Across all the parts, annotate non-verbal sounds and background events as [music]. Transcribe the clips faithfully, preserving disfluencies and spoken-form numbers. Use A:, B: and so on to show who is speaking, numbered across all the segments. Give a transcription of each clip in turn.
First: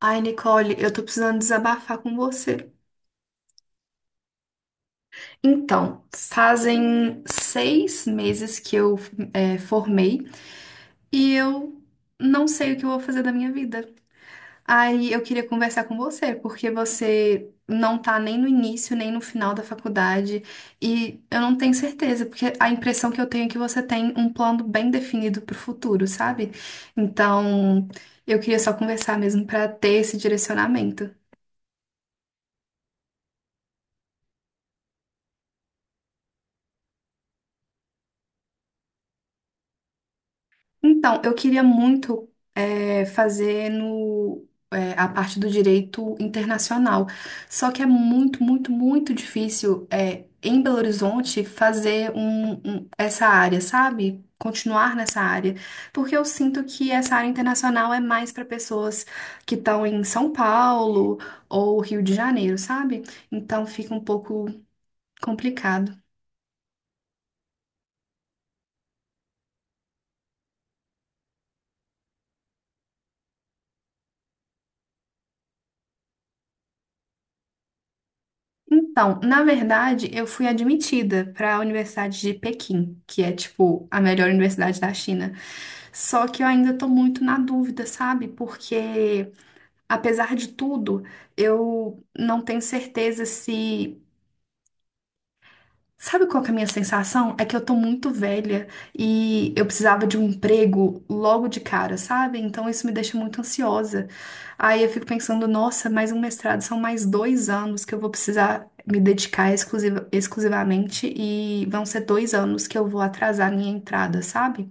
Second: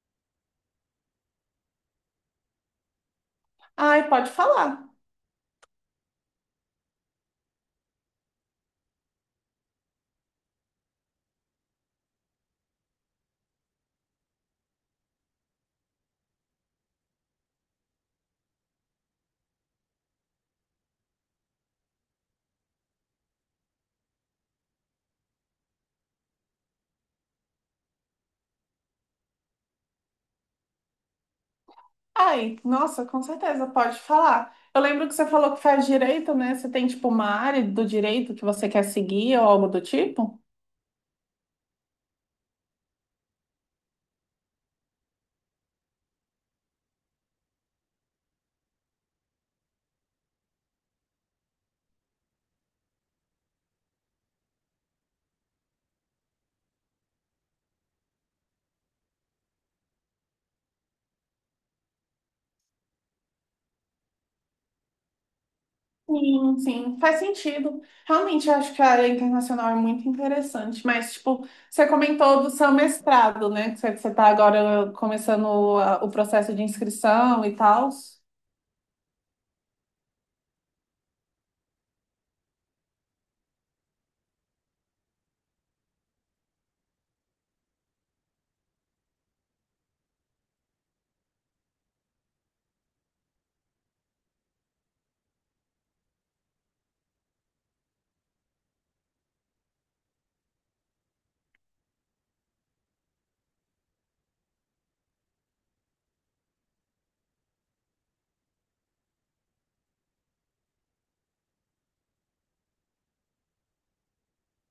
A: Ai, Nicole, eu tô precisando desabafar com você.
B: Ai, pode falar.
A: Então, fazem seis meses que eu é, formei e eu não sei o que eu vou fazer da minha vida. Aí eu queria conversar com você, porque você não tá nem no início, nem no final da faculdade e eu não tenho certeza, porque a impressão que eu tenho é que você tem um plano bem definido pro futuro, sabe? Então, eu queria só conversar mesmo pra ter esse direcionamento.
B: Ai, nossa, com certeza, pode falar. Eu lembro que você falou que faz direito, né? Você tem, tipo, uma área do direito que você quer seguir ou algo do tipo?
A: Então, eu queria muito eh, fazer no, eh, a parte do direito internacional. Só que é muito, muito, muito difícil eh, em Belo Horizonte fazer um- um- essa área, sabe? Continuar nessa área. Porque eu sinto que essa área internacional é mais para pessoas que estão em São Paulo ou Rio de Janeiro, sabe? Então fica um pouco complicado.
B: Sim, sim, faz sentido. Realmente, eu acho que a área internacional é muito interessante, mas, tipo, você comentou do seu mestrado, né? Que você está agora começando a- o processo de inscrição e tal.
A: Então, na verdade, eu fui admitida para a Universidade de Pequim, que é tipo a melhor universidade da China. Só que eu ainda tô muito na dúvida, sabe? Porque, apesar de tudo, eu não tenho certeza se Sabe qual que é a minha sensação? É que eu tô muito velha e eu precisava de um emprego logo de cara, sabe? Então isso me deixa muito ansiosa. Aí eu fico pensando, nossa, mais um mestrado são mais dois anos que eu vou precisar me dedicar exclusiva- exclusivamente e vão ser dois anos que eu vou atrasar a minha entrada, sabe?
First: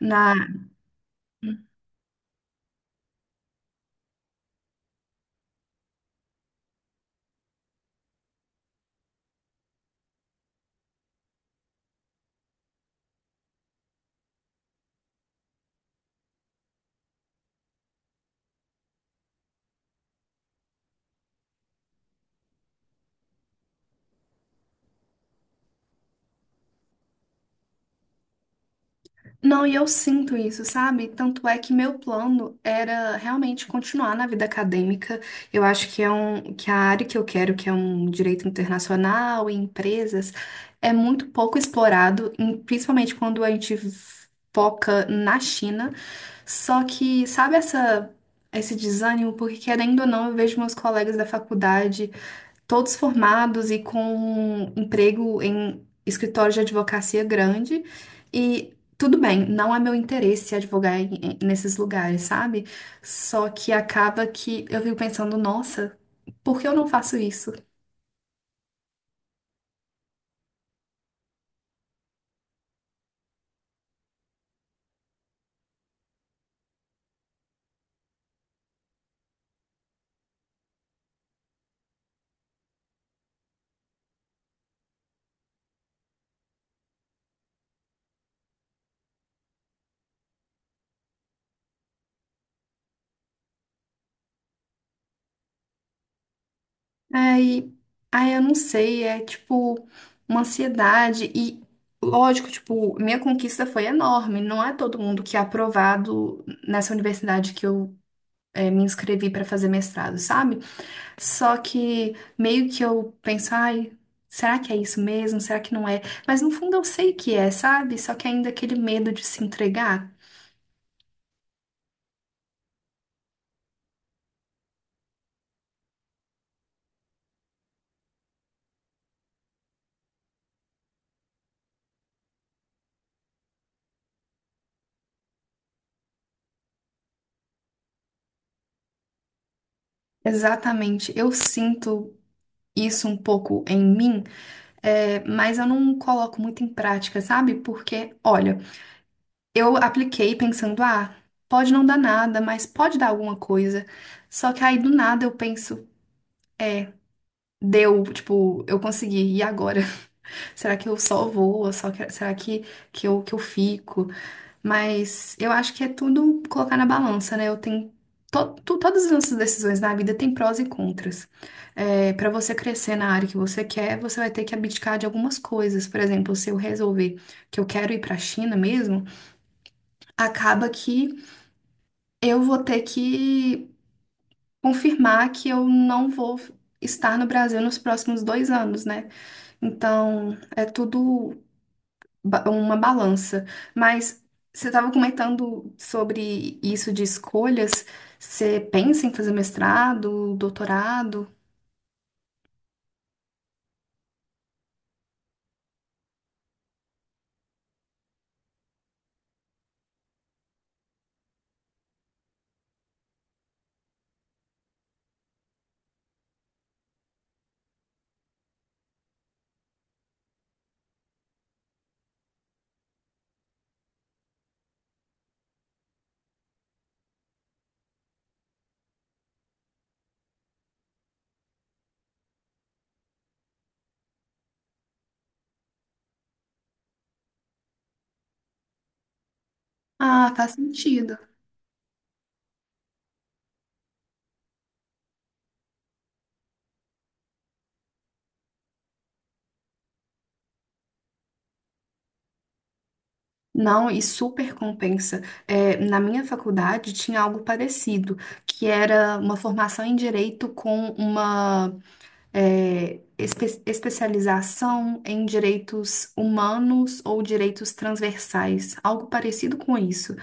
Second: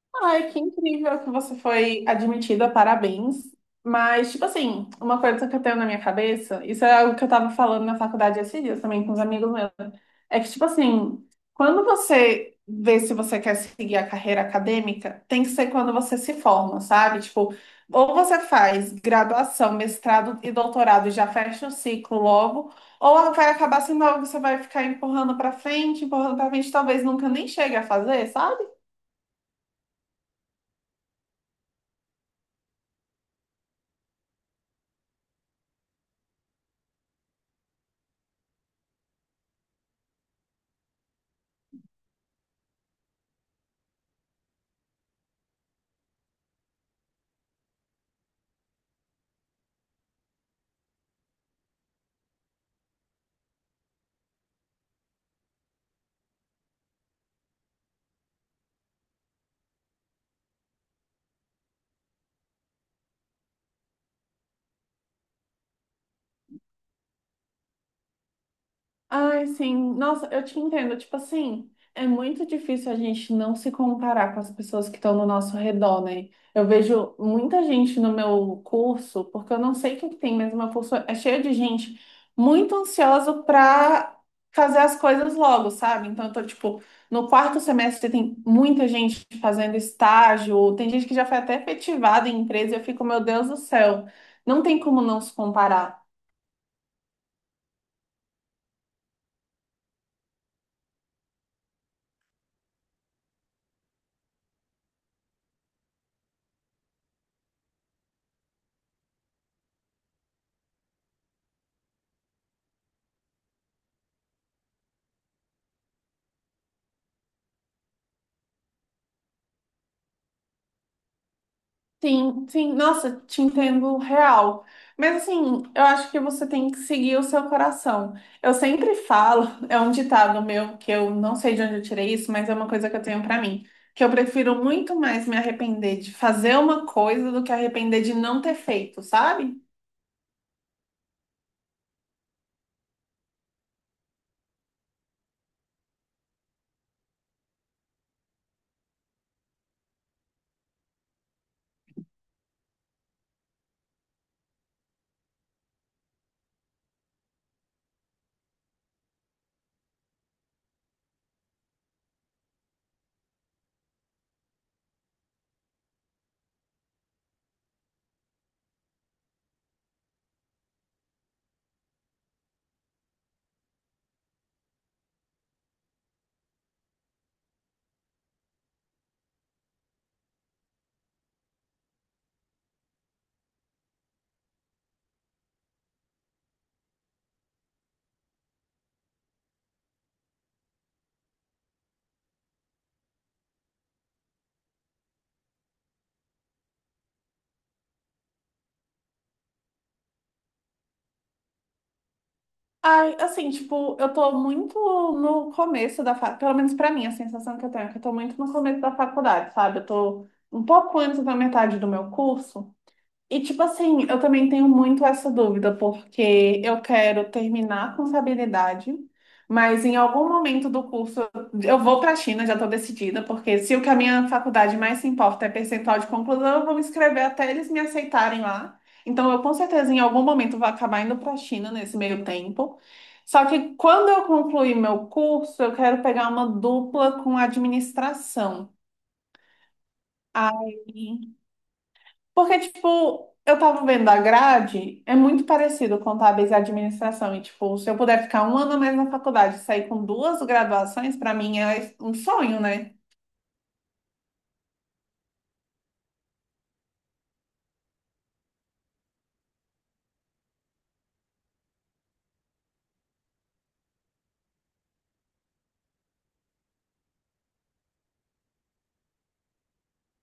A: Na,
B: Ai, que incrível que você foi admitida, parabéns. Mas, tipo assim, uma coisa que eu tenho na minha cabeça, isso é algo que eu tava falando na faculdade esses dias também com os amigos meus, é que, tipo assim, quando você vê se você quer seguir a carreira acadêmica, tem que ser quando você se forma, sabe? Tipo, ou você faz graduação, mestrado e doutorado e já fecha o ciclo logo, ou vai acabar sendo algo que você vai ficar empurrando pra frente, empurrando pra frente, talvez nunca nem chegue a fazer, sabe?
A: Não, e eu sinto isso, sabe? Tanto é que meu plano era realmente continuar na vida acadêmica. Eu acho que é um, que a área que eu quero, que é um direito internacional e empresas, é muito pouco explorado, em- principalmente quando a gente foca na China. Só que, sabe essa, esse desânimo? Porque, querendo ou não, eu vejo meus colegas da faculdade todos formados e com um emprego em escritório de advocacia grande. E tudo bem, não é meu interesse advogar em- em- nesses lugares, sabe? Só que acaba que eu fico pensando, nossa, por que eu não faço isso?
B: Ai, sim. Nossa, eu te entendo. Tipo assim, é muito difícil a gente não se comparar com as pessoas que estão no nosso redor, né? Eu vejo muita gente no meu curso, porque eu não sei o que que tem, mas o meu curso é cheio de gente muito ansiosa para fazer as coisas logo, sabe? Então, eu tô, tipo, no quarto semestre tem muita gente fazendo estágio, tem gente que já foi até efetivada em empresa, e eu fico, meu Deus do céu, não tem como não se comparar.
A: Aí, aí eu não sei, é tipo uma ansiedade e. Lógico, tipo, minha conquista foi enorme. Não é todo mundo que é aprovado nessa universidade que eu eh, me inscrevi para fazer mestrado, sabe? Só que meio que eu penso, ai, será que é isso mesmo? Será que não é? Mas no fundo eu sei que é, sabe? Só que ainda aquele medo de se entregar.
B: Sim, sim, nossa, te entendo real. Mas assim, eu acho que você tem que seguir o seu coração. Eu sempre falo, [laughs] é um ditado meu que eu não sei de onde eu tirei isso, mas é uma coisa que eu tenho pra mim, que eu prefiro muito mais me arrepender de fazer uma coisa do que arrepender de não ter feito, sabe?
A: Exatamente, eu sinto isso um pouco em mim, é, mas eu não coloco muito em prática, sabe? Porque, olha, eu apliquei pensando, ah, pode não dar nada, mas pode dar alguma coisa. Só que aí do nada eu penso, deu, tipo, eu consegui, e agora? [laughs] Será que eu só vou? Ou Só que- será que, que eu, que eu fico? Mas eu acho que é tudo colocar na balança, né? Eu tenho to- tu- todas as nossas decisões na vida têm prós e contras. É, para você crescer na área que você quer, você vai ter que abdicar de algumas coisas. Por exemplo, se eu resolver que eu quero ir para a China mesmo, acaba que eu vou ter que confirmar que eu não vou estar no Brasil nos próximos dois anos, né? Então, é tudo ba- uma balança. Mas você estava comentando sobre isso de escolhas. Você pensa em fazer mestrado, doutorado?
B: Ai, assim, tipo, eu tô muito no começo da faculdade, pelo menos pra mim, a sensação que eu tenho é que eu tô muito no começo da faculdade, sabe? Eu tô um pouco antes da metade do meu curso. E, tipo assim, eu também tenho muito essa dúvida, porque eu quero terminar com contabilidade, mas em algum momento do curso eu vou para a China, já estou decidida, porque se o que a minha faculdade mais se importa é percentual de conclusão, eu vou me inscrever até eles me aceitarem lá. Então, eu com certeza em algum momento vou acabar indo para a China nesse meio tempo. Só que quando eu concluir meu curso, eu quero pegar uma dupla com administração.
A: Ah, faz sentido.
B: Aí. Porque, tipo, eu tava vendo a grade, é muito parecido contábeis e administração. E, tipo, se eu puder ficar um ano a mais na faculdade e sair com duas graduações, pra mim é um sonho, né?
A: Não, e super compensa. É, na minha faculdade tinha algo parecido, que era uma formação em direito com uma é, espe- especialização em direitos humanos ou direitos transversais, algo parecido com isso.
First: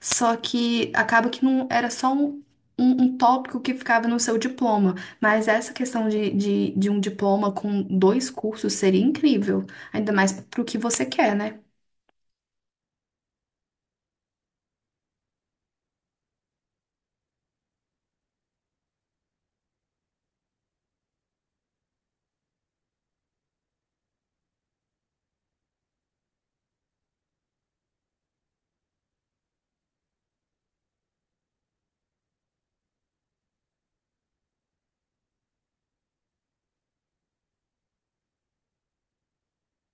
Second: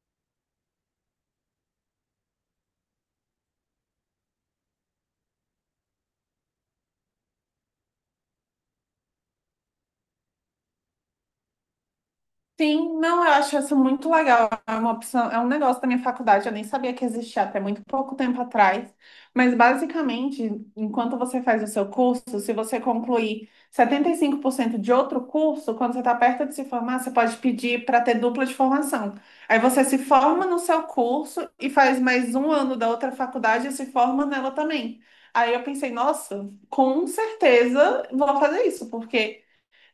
A: Só que acaba que não era só um, um, um tópico que ficava no seu diploma, mas essa questão de, de, de um diploma com dois cursos seria incrível, ainda mais para o que você quer, né?
B: Sim, não, eu acho isso muito legal. É uma opção, é um negócio da minha faculdade, eu nem sabia que existia até muito pouco tempo atrás. Mas basicamente, enquanto você faz o seu curso, se você concluir setenta e cinco por cento de outro curso, quando você está perto de se formar, você pode pedir para ter dupla de formação. Aí você se forma no seu curso e faz mais um ano da outra faculdade e se forma nela também. Aí eu pensei, nossa, com certeza vou fazer isso, porque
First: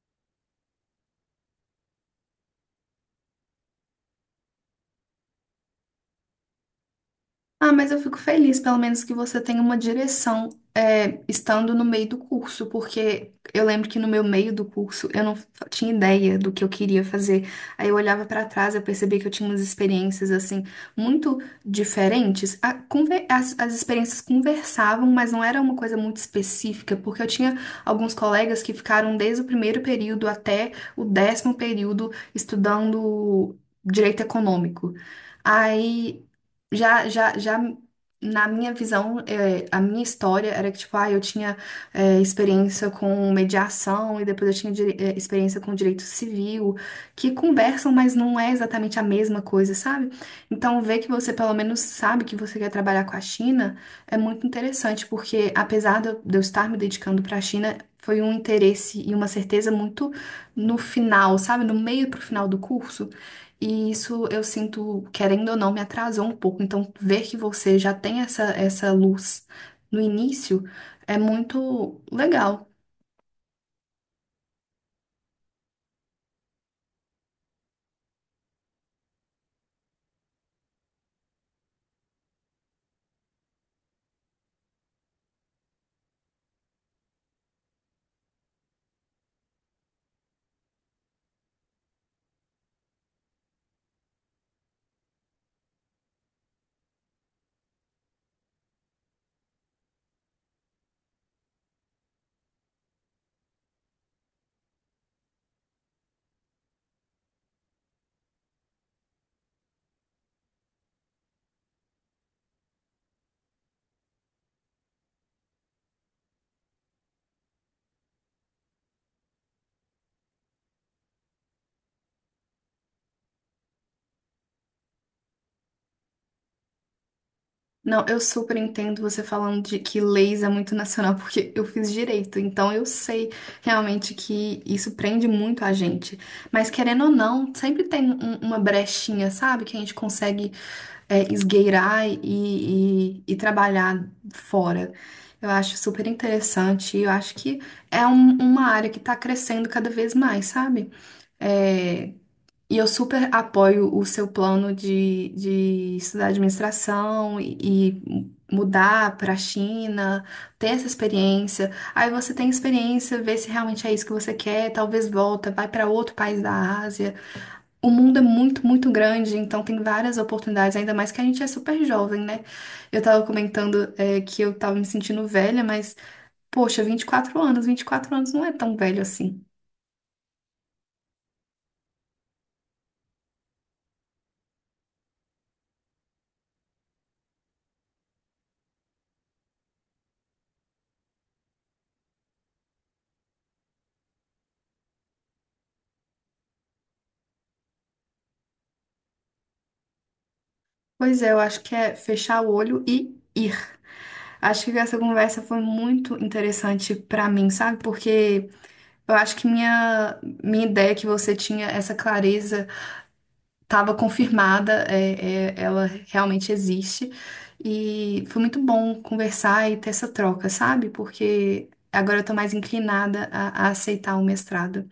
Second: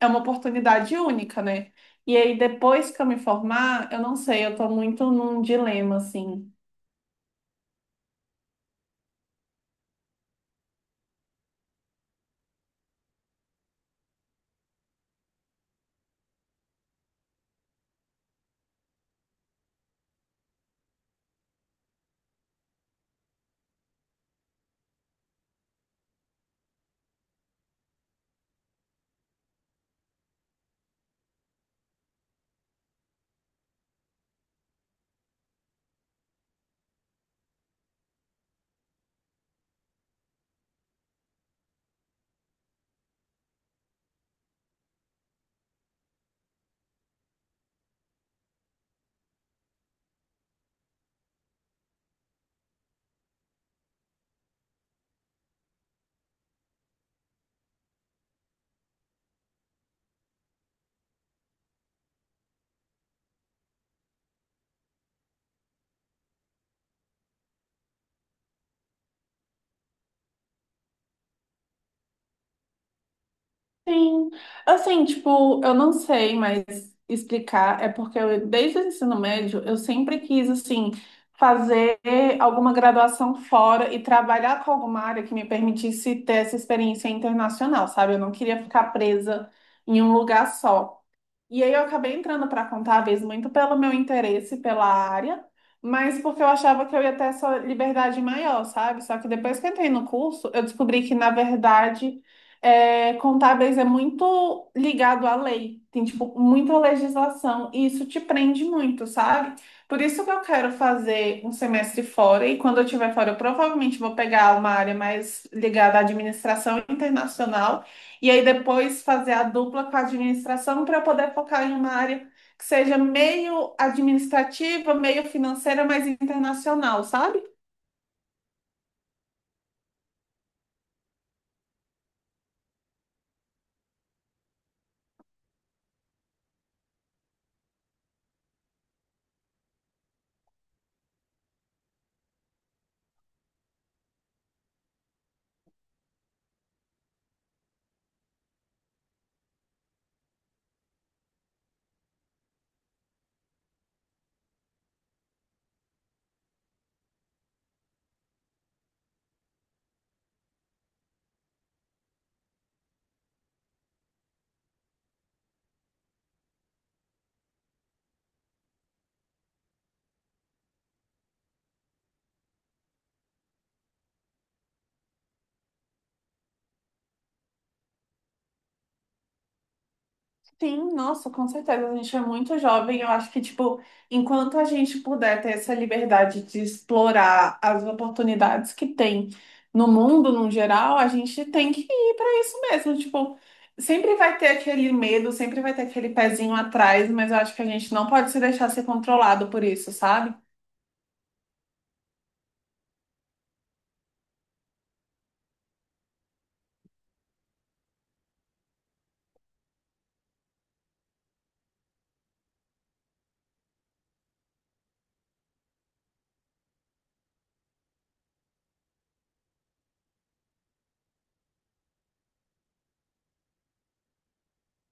B: é uma oportunidade única, né? E aí, depois que eu me formar, eu não sei, eu tô muito num dilema, assim.
A: Ah, mas eu fico feliz, pelo menos que você tenha uma direção, é, estando no meio do curso, porque eu lembro que no meu meio do curso eu não fa- tinha ideia do que eu queria fazer. Aí eu olhava pra trás, eu percebia que eu tinha umas experiências assim muito diferentes. A conver- as, as experiências conversavam, mas não era uma coisa muito específica, porque eu tinha alguns colegas que ficaram desde o primeiro período até o décimo período estudando direito econômico. Aí já, já, já na minha visão, é, a minha história era que, tipo, ah, eu tinha é, experiência com mediação e depois eu tinha dire- é, experiência com direito civil, que conversam, mas não é exatamente a mesma coisa, sabe? Então, ver que você pelo menos sabe que você quer trabalhar com a China é muito interessante, porque apesar de eu de eu estar me dedicando para a China, foi um interesse e uma certeza muito no final, sabe? No meio pro final do curso. E isso eu sinto, querendo ou não, me atrasou um pouco. Então, ver que você já tem essa, essa luz no início é muito legal.
B: Sim, assim, tipo, eu não sei mais explicar, é porque eu, desde o ensino médio, eu sempre quis, assim, fazer alguma graduação fora e trabalhar com alguma área que me permitisse ter essa experiência internacional, sabe? Eu não queria ficar presa em um lugar só. E aí eu acabei entrando para contábeis muito pelo meu interesse pela área, mas porque eu achava que eu ia ter essa liberdade maior, sabe? Só que depois que eu entrei no curso, eu descobri que, na verdade, é, contábeis é muito ligado à lei. Tem, tipo, muita legislação e isso te prende muito, sabe? Por isso que eu quero fazer um semestre fora e quando eu estiver fora, eu provavelmente vou pegar uma área mais ligada à administração internacional e aí depois fazer a dupla com a administração para eu poder focar em uma área que seja meio administrativa, meio financeira, mas internacional, sabe?
A: Não, eu super entendo você falando de que leis é muito nacional, [laughs] porque eu fiz direito, então eu sei realmente que isso prende muito a gente. Mas querendo ou não, sempre tem um- um, uma brechinha, sabe? Que a gente consegue é, esgueirar e, e- e trabalhar fora. Eu acho super interessante e eu acho que é um- uma área que está crescendo cada vez mais, sabe? É, e eu super apoio o seu plano de, de estudar administração e, e mudar para a China, ter essa experiência. Aí você tem experiência, vê se realmente é isso que você quer, talvez volta, vai para outro país da Ásia. O mundo é muito, muito grande, então tem várias oportunidades, ainda mais que a gente é super jovem, né? Eu tava comentando, eh, que eu tava me sentindo velha, mas, poxa, vinte e quatro anos, vinte e quatro anos não é tão velho assim.
B: Sim, nossa, com certeza. A gente é muito jovem. Eu acho que, tipo, enquanto a gente puder ter essa liberdade de explorar as oportunidades que tem no mundo, no geral, a gente tem que ir para isso mesmo. Tipo, sempre vai ter aquele medo, sempre vai ter aquele pezinho atrás, mas eu acho que a gente não pode se deixar ser controlado por isso, sabe?
A: Pois é, eu acho que é fechar o olho e ir. Acho que essa conversa foi muito interessante pra mim, sabe? Porque eu acho que minha, minha ideia que você tinha, essa clareza, estava confirmada, é, é- ela realmente existe. E foi muito bom conversar e ter essa troca, sabe? Porque agora eu tô mais inclinada a, a aceitar o mestrado.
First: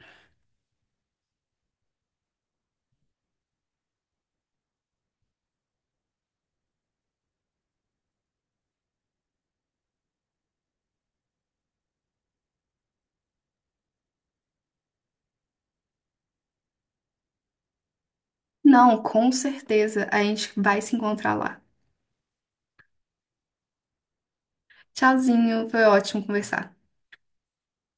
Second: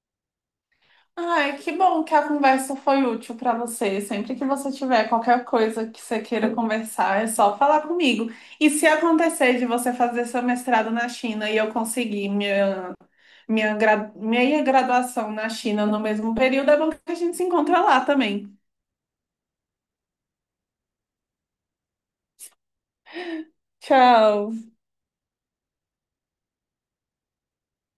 B: Ai, que bom que a conversa foi útil para você. Sempre que você tiver qualquer coisa que você queira conversar, é só falar comigo. E se acontecer de você fazer seu mestrado na China e eu conseguir minha, minha, gra- minha graduação na China no mesmo período, é bom que a gente se encontra lá também.
A: Não, com certeza, a gente vai se encontrar lá.
B: Tchau.
A: Tchauzinho, foi ótimo conversar.